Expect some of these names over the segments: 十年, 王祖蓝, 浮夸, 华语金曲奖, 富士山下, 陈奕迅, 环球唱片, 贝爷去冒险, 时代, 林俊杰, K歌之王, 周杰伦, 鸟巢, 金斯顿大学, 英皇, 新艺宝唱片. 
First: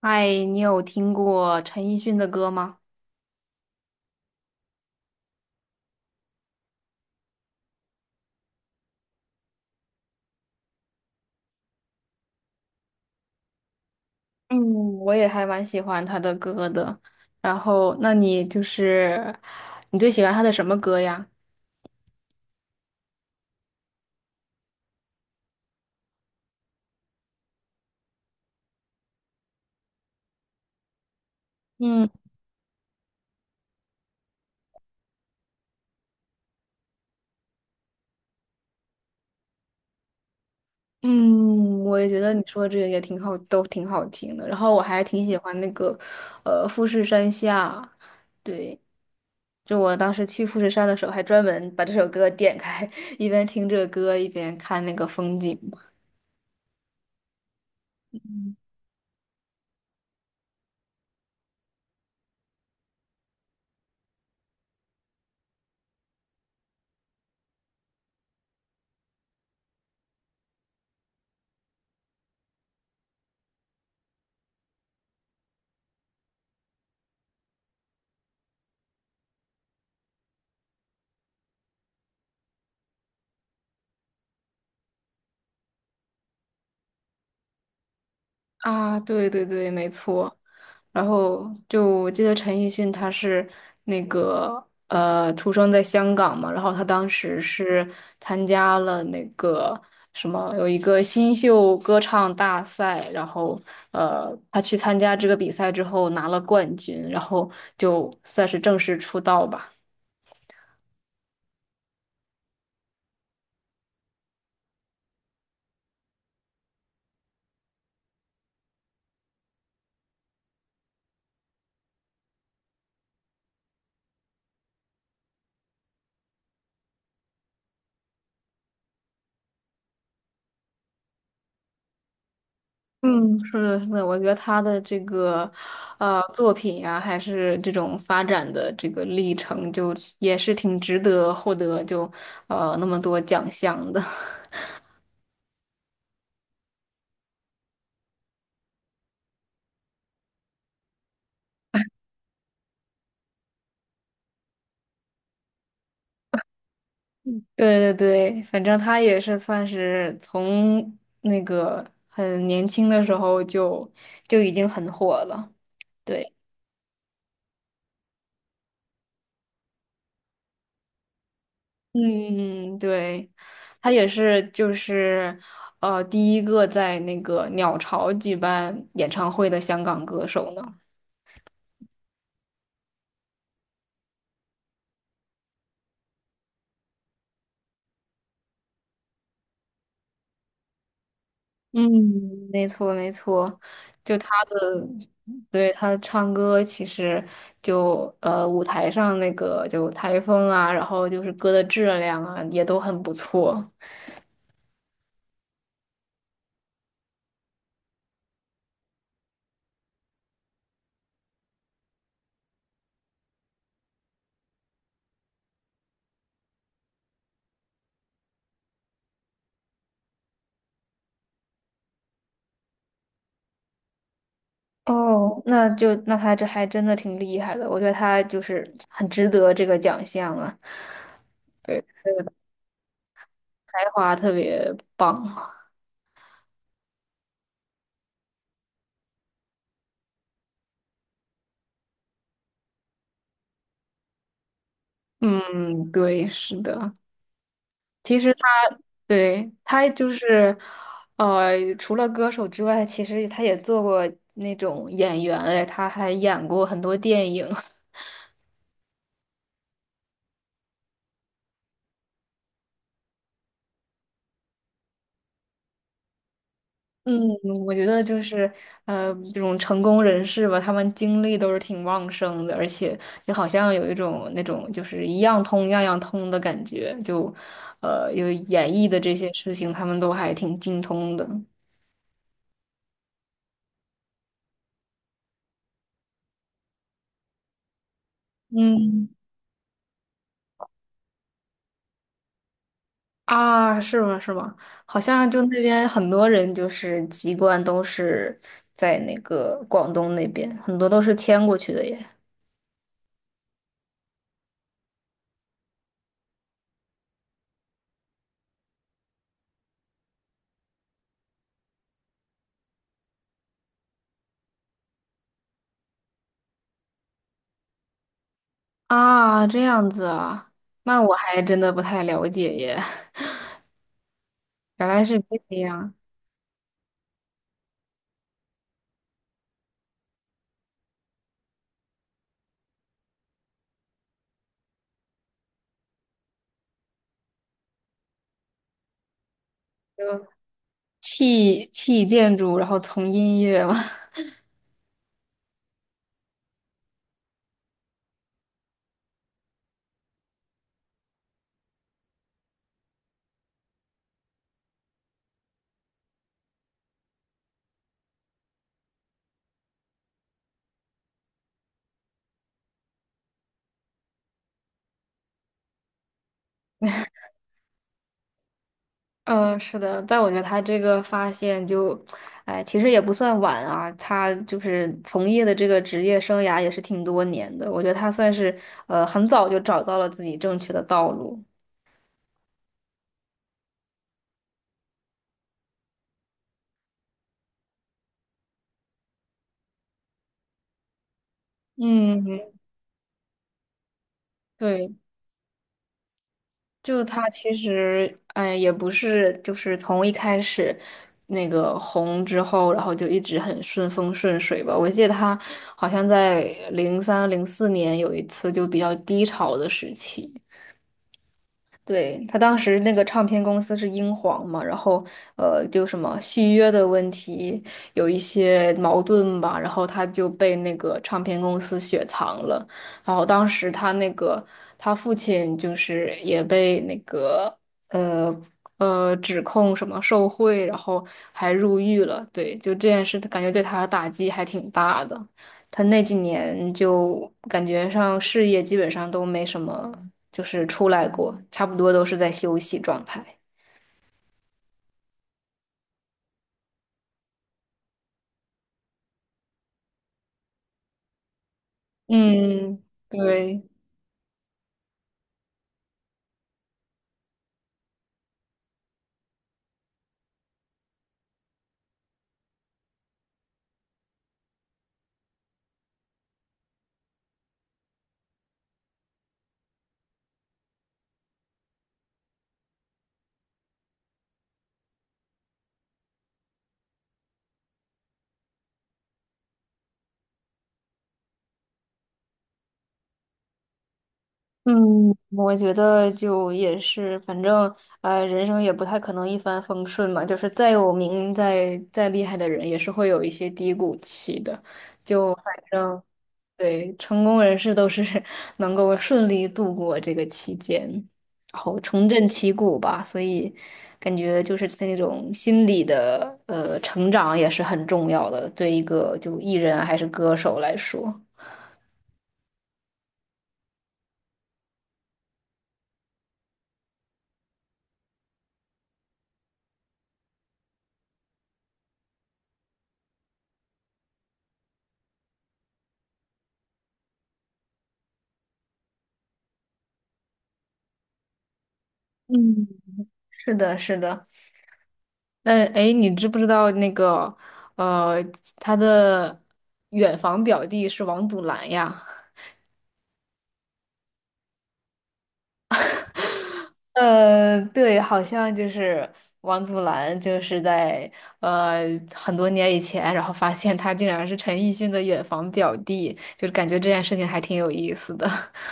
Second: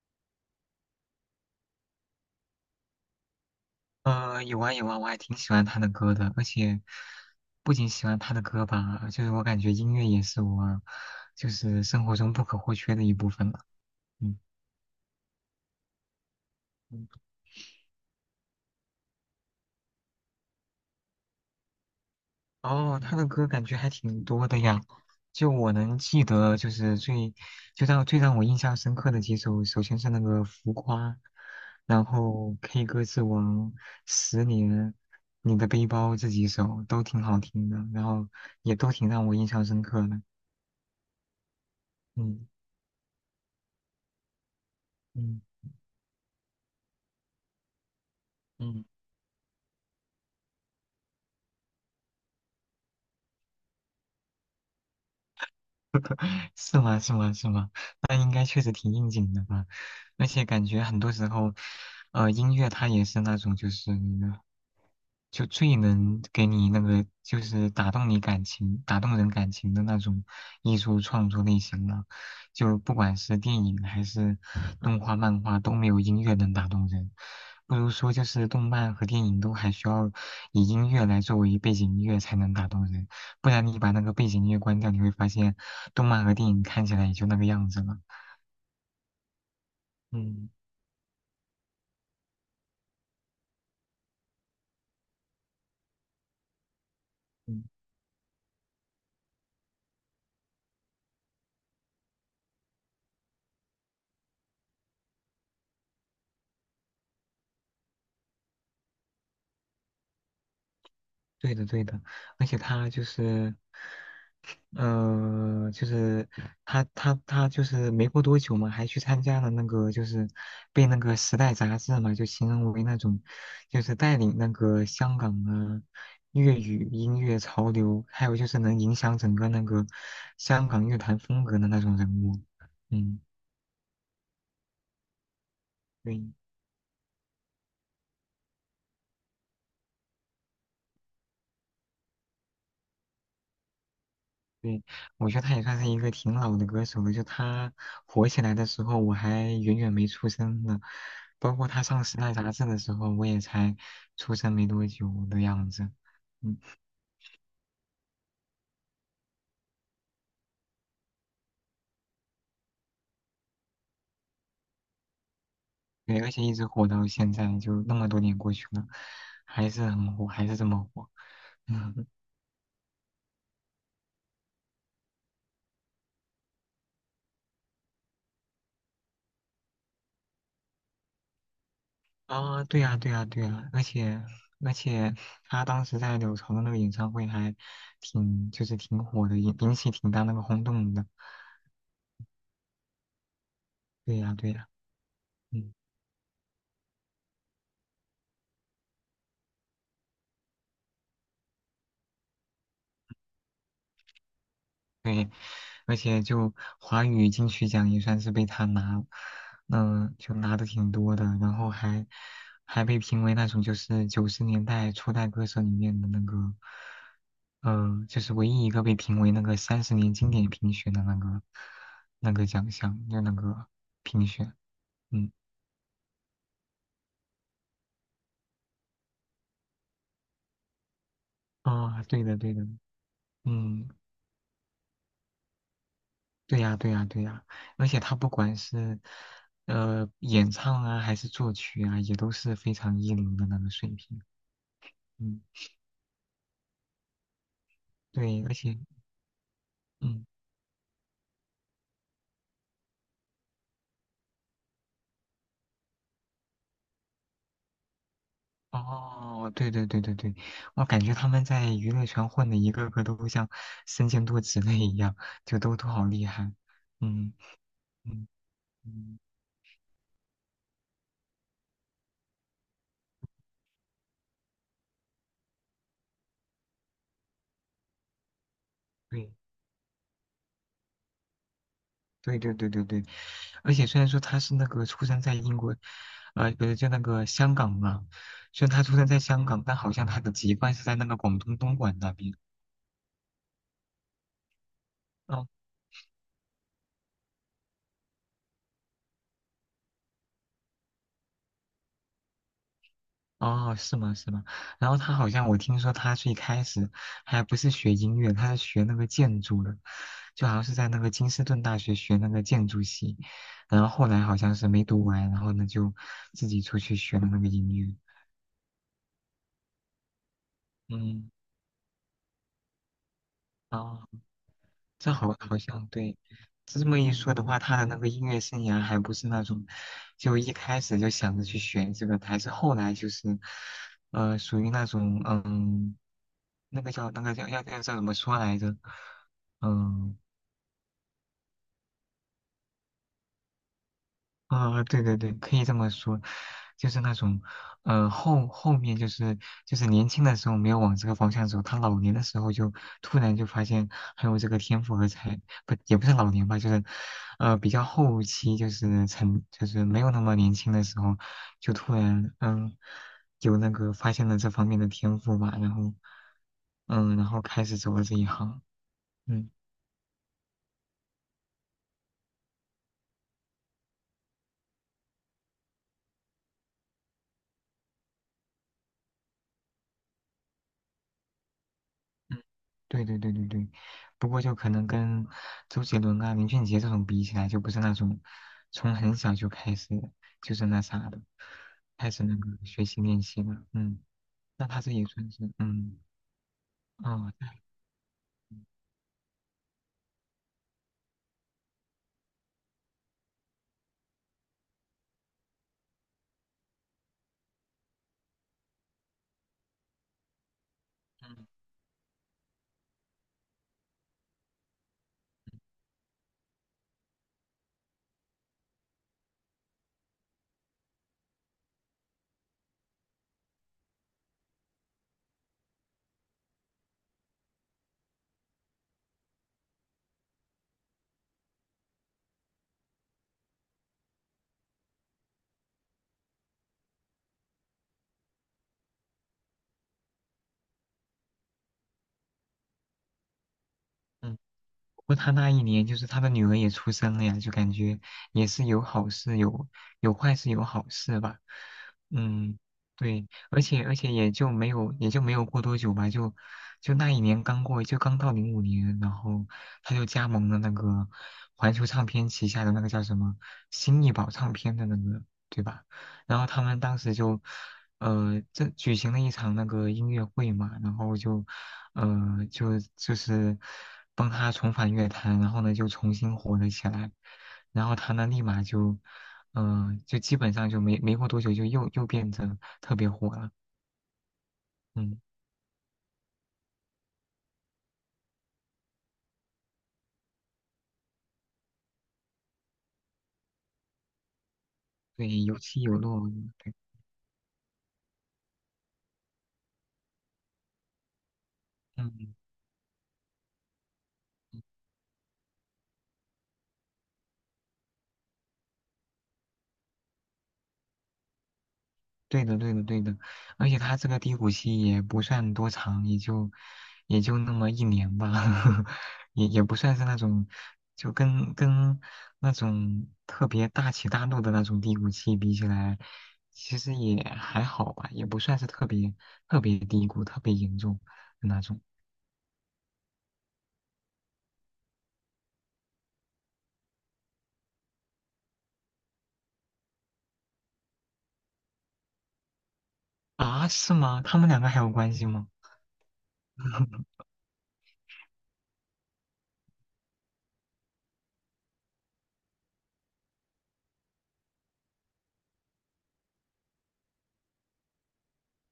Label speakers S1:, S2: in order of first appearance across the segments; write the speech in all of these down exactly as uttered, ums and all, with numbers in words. S1: 嗨，你有听过陈奕迅的歌吗？
S2: 呃，有啊有啊，我还挺喜欢他的歌的，而且不仅喜欢他的歌吧，就是我感觉音乐也是我就是生活中不可或缺的一部分了。嗯，
S1: 嗯，我也还蛮喜欢他的歌的。
S2: 嗯
S1: 然后，那你就是你最喜欢他的什么歌呀？
S2: 哦，他的歌感觉还挺多的呀，就我能记得就是最就让最让我印象深刻的几首，首先是那个《浮夸》，然
S1: 嗯
S2: 后《K 歌之王》《十年》。你的背包这几首都挺好听的，然后也都挺让我印象深刻的。
S1: 嗯，我也觉得你
S2: 嗯
S1: 说的这个也挺好，都挺好听的。然后我还挺喜
S2: 嗯。
S1: 欢那个呃富士山下，对，
S2: 嗯。
S1: 就我当时去富士山的时候，还专门把这首歌点开，一边听这个歌，一边看那个风景。
S2: 是吗？是吗？是吗？那应该确实挺应景的吧？而且感觉很多时候，呃，音乐它也是那种就是那个，就最能给你那个就是打动你感情、打动人感情的那种艺术创作类型了。就不管是电影还是动画、漫画，都没有音乐能打动人。不如说，就是动漫和电影都还需要以音乐来作为背景音乐才能打动人，不然你把那个背景音乐关掉，你会发现动漫和电影看起来也就那个样子了。
S1: 啊，对对对，没错。
S2: 嗯
S1: 然后就我记得陈奕迅他是那个呃出生在香港嘛，然后他当时
S2: 嗯，
S1: 是参加了那个什么有一个新秀歌唱大赛，然后呃他去参加这个比赛之后拿了冠军，然后就算是正式出道吧。
S2: 对的对的，而且他就是，呃，就是他他他就是没过多久嘛，还去参加了那个就是被那个《时代》杂志嘛，就形容为那种就是带领那个香港的粤语音乐潮流，还有就是能影响整个那个香港乐坛风格的那种人物。嗯，
S1: 嗯，是的，是的，我觉得他的这个，呃，
S2: 对。
S1: 作品呀、还是这种发展的这个历程，就也是挺值得获得就，呃，那么多奖项的。
S2: 对，我觉得他也算是一个挺老的歌手了。就他火起来的时候，我还远远没出生呢。包括他上时代杂志的时候，我也才出生没多久的样子。嗯，
S1: 对对对，反正他也是算是从那个很年轻的时候就就已经很火了。
S2: 对，而
S1: 对，
S2: 且一直火到现在，就那么多年过去了，还是很火，还是这么火。嗯。
S1: 嗯，对，他也是就是呃第一个在那个鸟巢举办演唱会的香港歌手呢。
S2: 啊，对呀，对呀，对呀。而且而且，他当时在柳潮的那个演唱会还挺，就是挺火的，引引起挺大那个轰动的。
S1: 嗯，没错没错，就
S2: 对
S1: 他
S2: 呀，对
S1: 的，
S2: 呀。
S1: 对
S2: 嗯。
S1: 他唱歌其实就呃舞台上那个就台风啊，然后就是歌的质量啊也都很不错。
S2: 对，而且就华语金曲奖也算是被他拿，嗯、就拿的挺多的，然后还还被评为那种就是九十年代初代歌手里面的那个，呃，就是唯一一个被评为那个三十年经典评选的那个那个奖项，就那个评选，嗯，
S1: 哦，那就那他这还真的挺厉害的，我觉得他就是很值得这个奖项啊，对，
S2: 哦，对的对的，嗯，
S1: 才华特别棒。
S2: 对呀，对呀，对呀，而且他不管是呃演唱啊，还是作曲啊，也都是非常一流的那个水平。嗯，
S1: 嗯，对，是的。其实
S2: 对，而且
S1: 他对他就
S2: 嗯，
S1: 是，呃，除了歌手之外，其实他也做过那种演员，哎，他还演过很多电影。
S2: 哦，对对对对对，我感觉他们在娱乐圈混的一个个都像身兼多职类一样，就都都好厉害。
S1: 嗯，
S2: 嗯
S1: 我觉得就
S2: 嗯
S1: 是呃，
S2: 嗯，
S1: 这种成功人士吧，他们精力都是挺旺盛的，而且就好像有一种那种就是一样通样样通的感觉，就呃，有演艺的这
S2: 对。
S1: 些事情，他们都还挺精通的。
S2: 对对对对对，而且虽然说他是那个出生在英国，呃，不是就那个香港嘛，虽然他出生
S1: 嗯。
S2: 在香港，但好像他的籍贯是在那个广东东莞那边。
S1: 啊，是吗？是吗？好像就
S2: 哦
S1: 那边很多人就是籍贯都是在那个广东那边，很多都是迁过去的耶。
S2: 哦，是吗是吗？然后他好像我听说他最开始还不是学音乐，他是学那个建筑的，就好像是在那个金斯顿大学学那个建筑系，然后后来好像是没读完，然后呢就自己出去学了那个音乐。
S1: 啊，这样子啊，那我
S2: 嗯，
S1: 还真的不太了解耶，
S2: 哦
S1: 原来
S2: 这
S1: 是
S2: 好
S1: 这
S2: 好像
S1: 样，
S2: 对，这么一说的话，他的那个音乐生涯还不是那种，就一开始就想着去学这个的还是后来就是，呃，属于那种，嗯，那个叫那个叫要要叫怎么说来着？
S1: 就
S2: 嗯。
S1: 弃弃建筑，然后从音乐嘛。
S2: 啊、对对对，可以这么说，就是那种，呃，后后面就是就是年轻的时候没有往这个方向走，他老年的时候就突然就发现还有这个天赋和才，不也不是老年吧，就是，呃，比较后期就是成就是没有那么年轻的时候，就突然嗯有那个发现了这方面的天赋吧，然后嗯然后开始走了这一行，嗯。
S1: 嗯，是的，但我觉得他这个发现就，哎，其实也不算晚啊。他就是从业的这个职业生涯也是挺多年的，我觉得他算是呃很早就找到了自己正确的道路。
S2: 对对对对对，不过就可能跟周杰伦啊、林俊杰这种比起来，就不是那种从很小就开始就是那啥的，开始那
S1: 嗯，
S2: 个学习练习了。嗯，那他
S1: 对，
S2: 这也算是嗯
S1: 就他
S2: 哦，对
S1: 其实，哎，也不是，就是从一开始那个红之后，然后就一直很顺风顺水吧。我记得他好像在零三零四年有一次就比较低潮的时期。
S2: 嗯
S1: 对，他当时那个唱片公司是英皇嘛，然后呃，就什么续约的问题有一些矛盾吧，然后他就被那个唱片公司雪藏了，然后当时他那个他父亲就是也被那个呃呃指控什么受贿，然后还入狱了，对，就这件事，感觉对他的打击还挺大的。他那几年就感觉上事业基本上都没什么，就是出来过，差不多都是在休息状态。
S2: 嗯。过他那一年就是他的女儿也出生了呀，就感觉也是有好事有有坏事有好事吧。嗯，
S1: 嗯，
S2: 对，而
S1: 对，
S2: 且而且也就没有也就没有过多久吧，就就那一年刚过，就刚到零五年，然后他就加盟了那个环球唱片旗下的那个叫什么新艺宝唱片的那个，对吧？然后他们当时就呃这举行了一场那个音乐会嘛，然后就嗯，呃就就是帮他重返乐坛，然后呢就重新火了起来，然后他呢立马就，嗯、就基本上就没没过多久就又又变得特别火了，
S1: 嗯，
S2: 嗯，
S1: 我觉得就也是，反正呃，人生也不太可能一帆风顺嘛，就是再有名、再再厉害的人，也是会有一些低谷期的。
S2: 对，有起有落，对，
S1: 对，成功人士都是 能够顺利度过这个期间，然后重振
S2: 嗯。
S1: 旗鼓吧。所以，感觉就是那种心理的呃成长也是很重要的，对一个就艺人还是歌手来说。
S2: 对的，对的，对的，而且他这个低谷期也不算多长，也就也就那么一年吧，也也不算是那种就跟跟那种特别大起大落的那种低谷期比起来，其实也还好吧，也不算是特别特别低谷、特别严重的那种
S1: 嗯，是的，是的。那哎，你知不知道那个呃，他的远房表弟是王祖蓝呀？
S2: 啊？是吗？他们两个还有关系吗？
S1: 呃，对，好像就是王祖蓝，就是在呃很多年以前，然后发现他竟然是陈奕迅的远房表弟，就是感觉这件事情还挺有意思的。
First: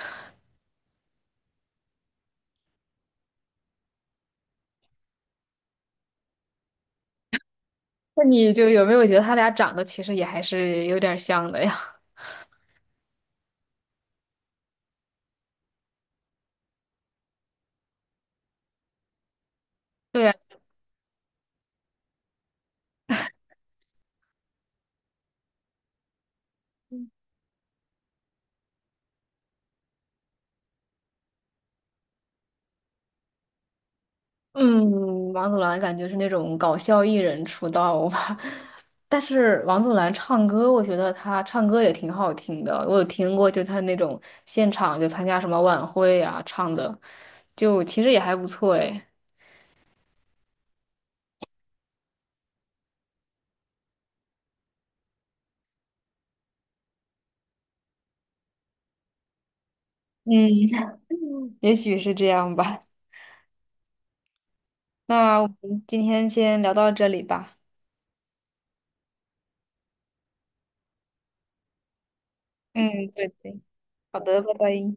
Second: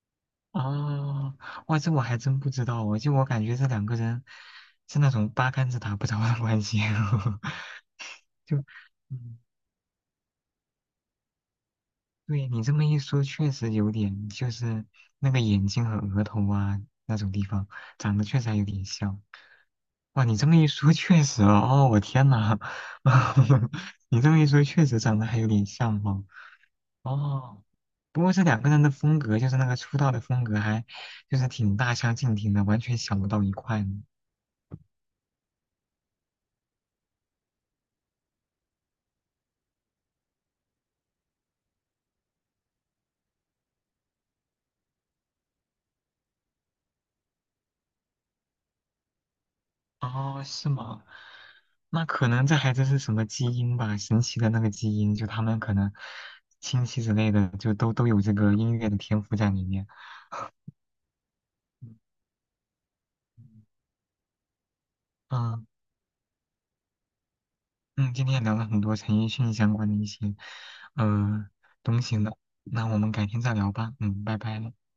S2: 哦，哇，这我还真不知道哦，就我感觉这两个人是那种八竿子打不着的关系，
S1: 那你
S2: 就，
S1: 就有没有觉得他
S2: 嗯，
S1: 俩长得其实也还是有点儿像的呀？
S2: 对你这么一说，确实有点，就是那个眼睛和额头啊那种地方长得确实还有点像。
S1: 对
S2: 哇，
S1: 呀，
S2: 你这么一说，确实哦，哦，我天呐，你这么一说，确实长得还有点像哦。哦，不过这两个人的风格，就是那个出道的风格还，就是挺大相径庭的，完全想不到一块呢。
S1: 嗯，王祖蓝感觉是那种搞笑艺人出道吧，但是王祖蓝唱歌，我觉得他唱歌也挺好听的，我有听过，就他那种现场就参加什么晚会啊唱的，就其实也还不错诶。
S2: 哦，是吗？那可能这还真是什么基因吧，神奇的那个基因，就他们可能亲戚之类的，就都都有这个音乐的天赋在里面。
S1: 嗯，也
S2: 嗯
S1: 许是这样吧。那我
S2: 嗯，
S1: 们今天先聊到这里吧。
S2: 嗯今天也聊了很多陈奕迅相关的一些呃东西呢，那我
S1: 嗯，
S2: 们改
S1: 对
S2: 天再
S1: 对。
S2: 聊吧。
S1: 好
S2: 嗯，拜
S1: 的，拜
S2: 拜了。
S1: 拜。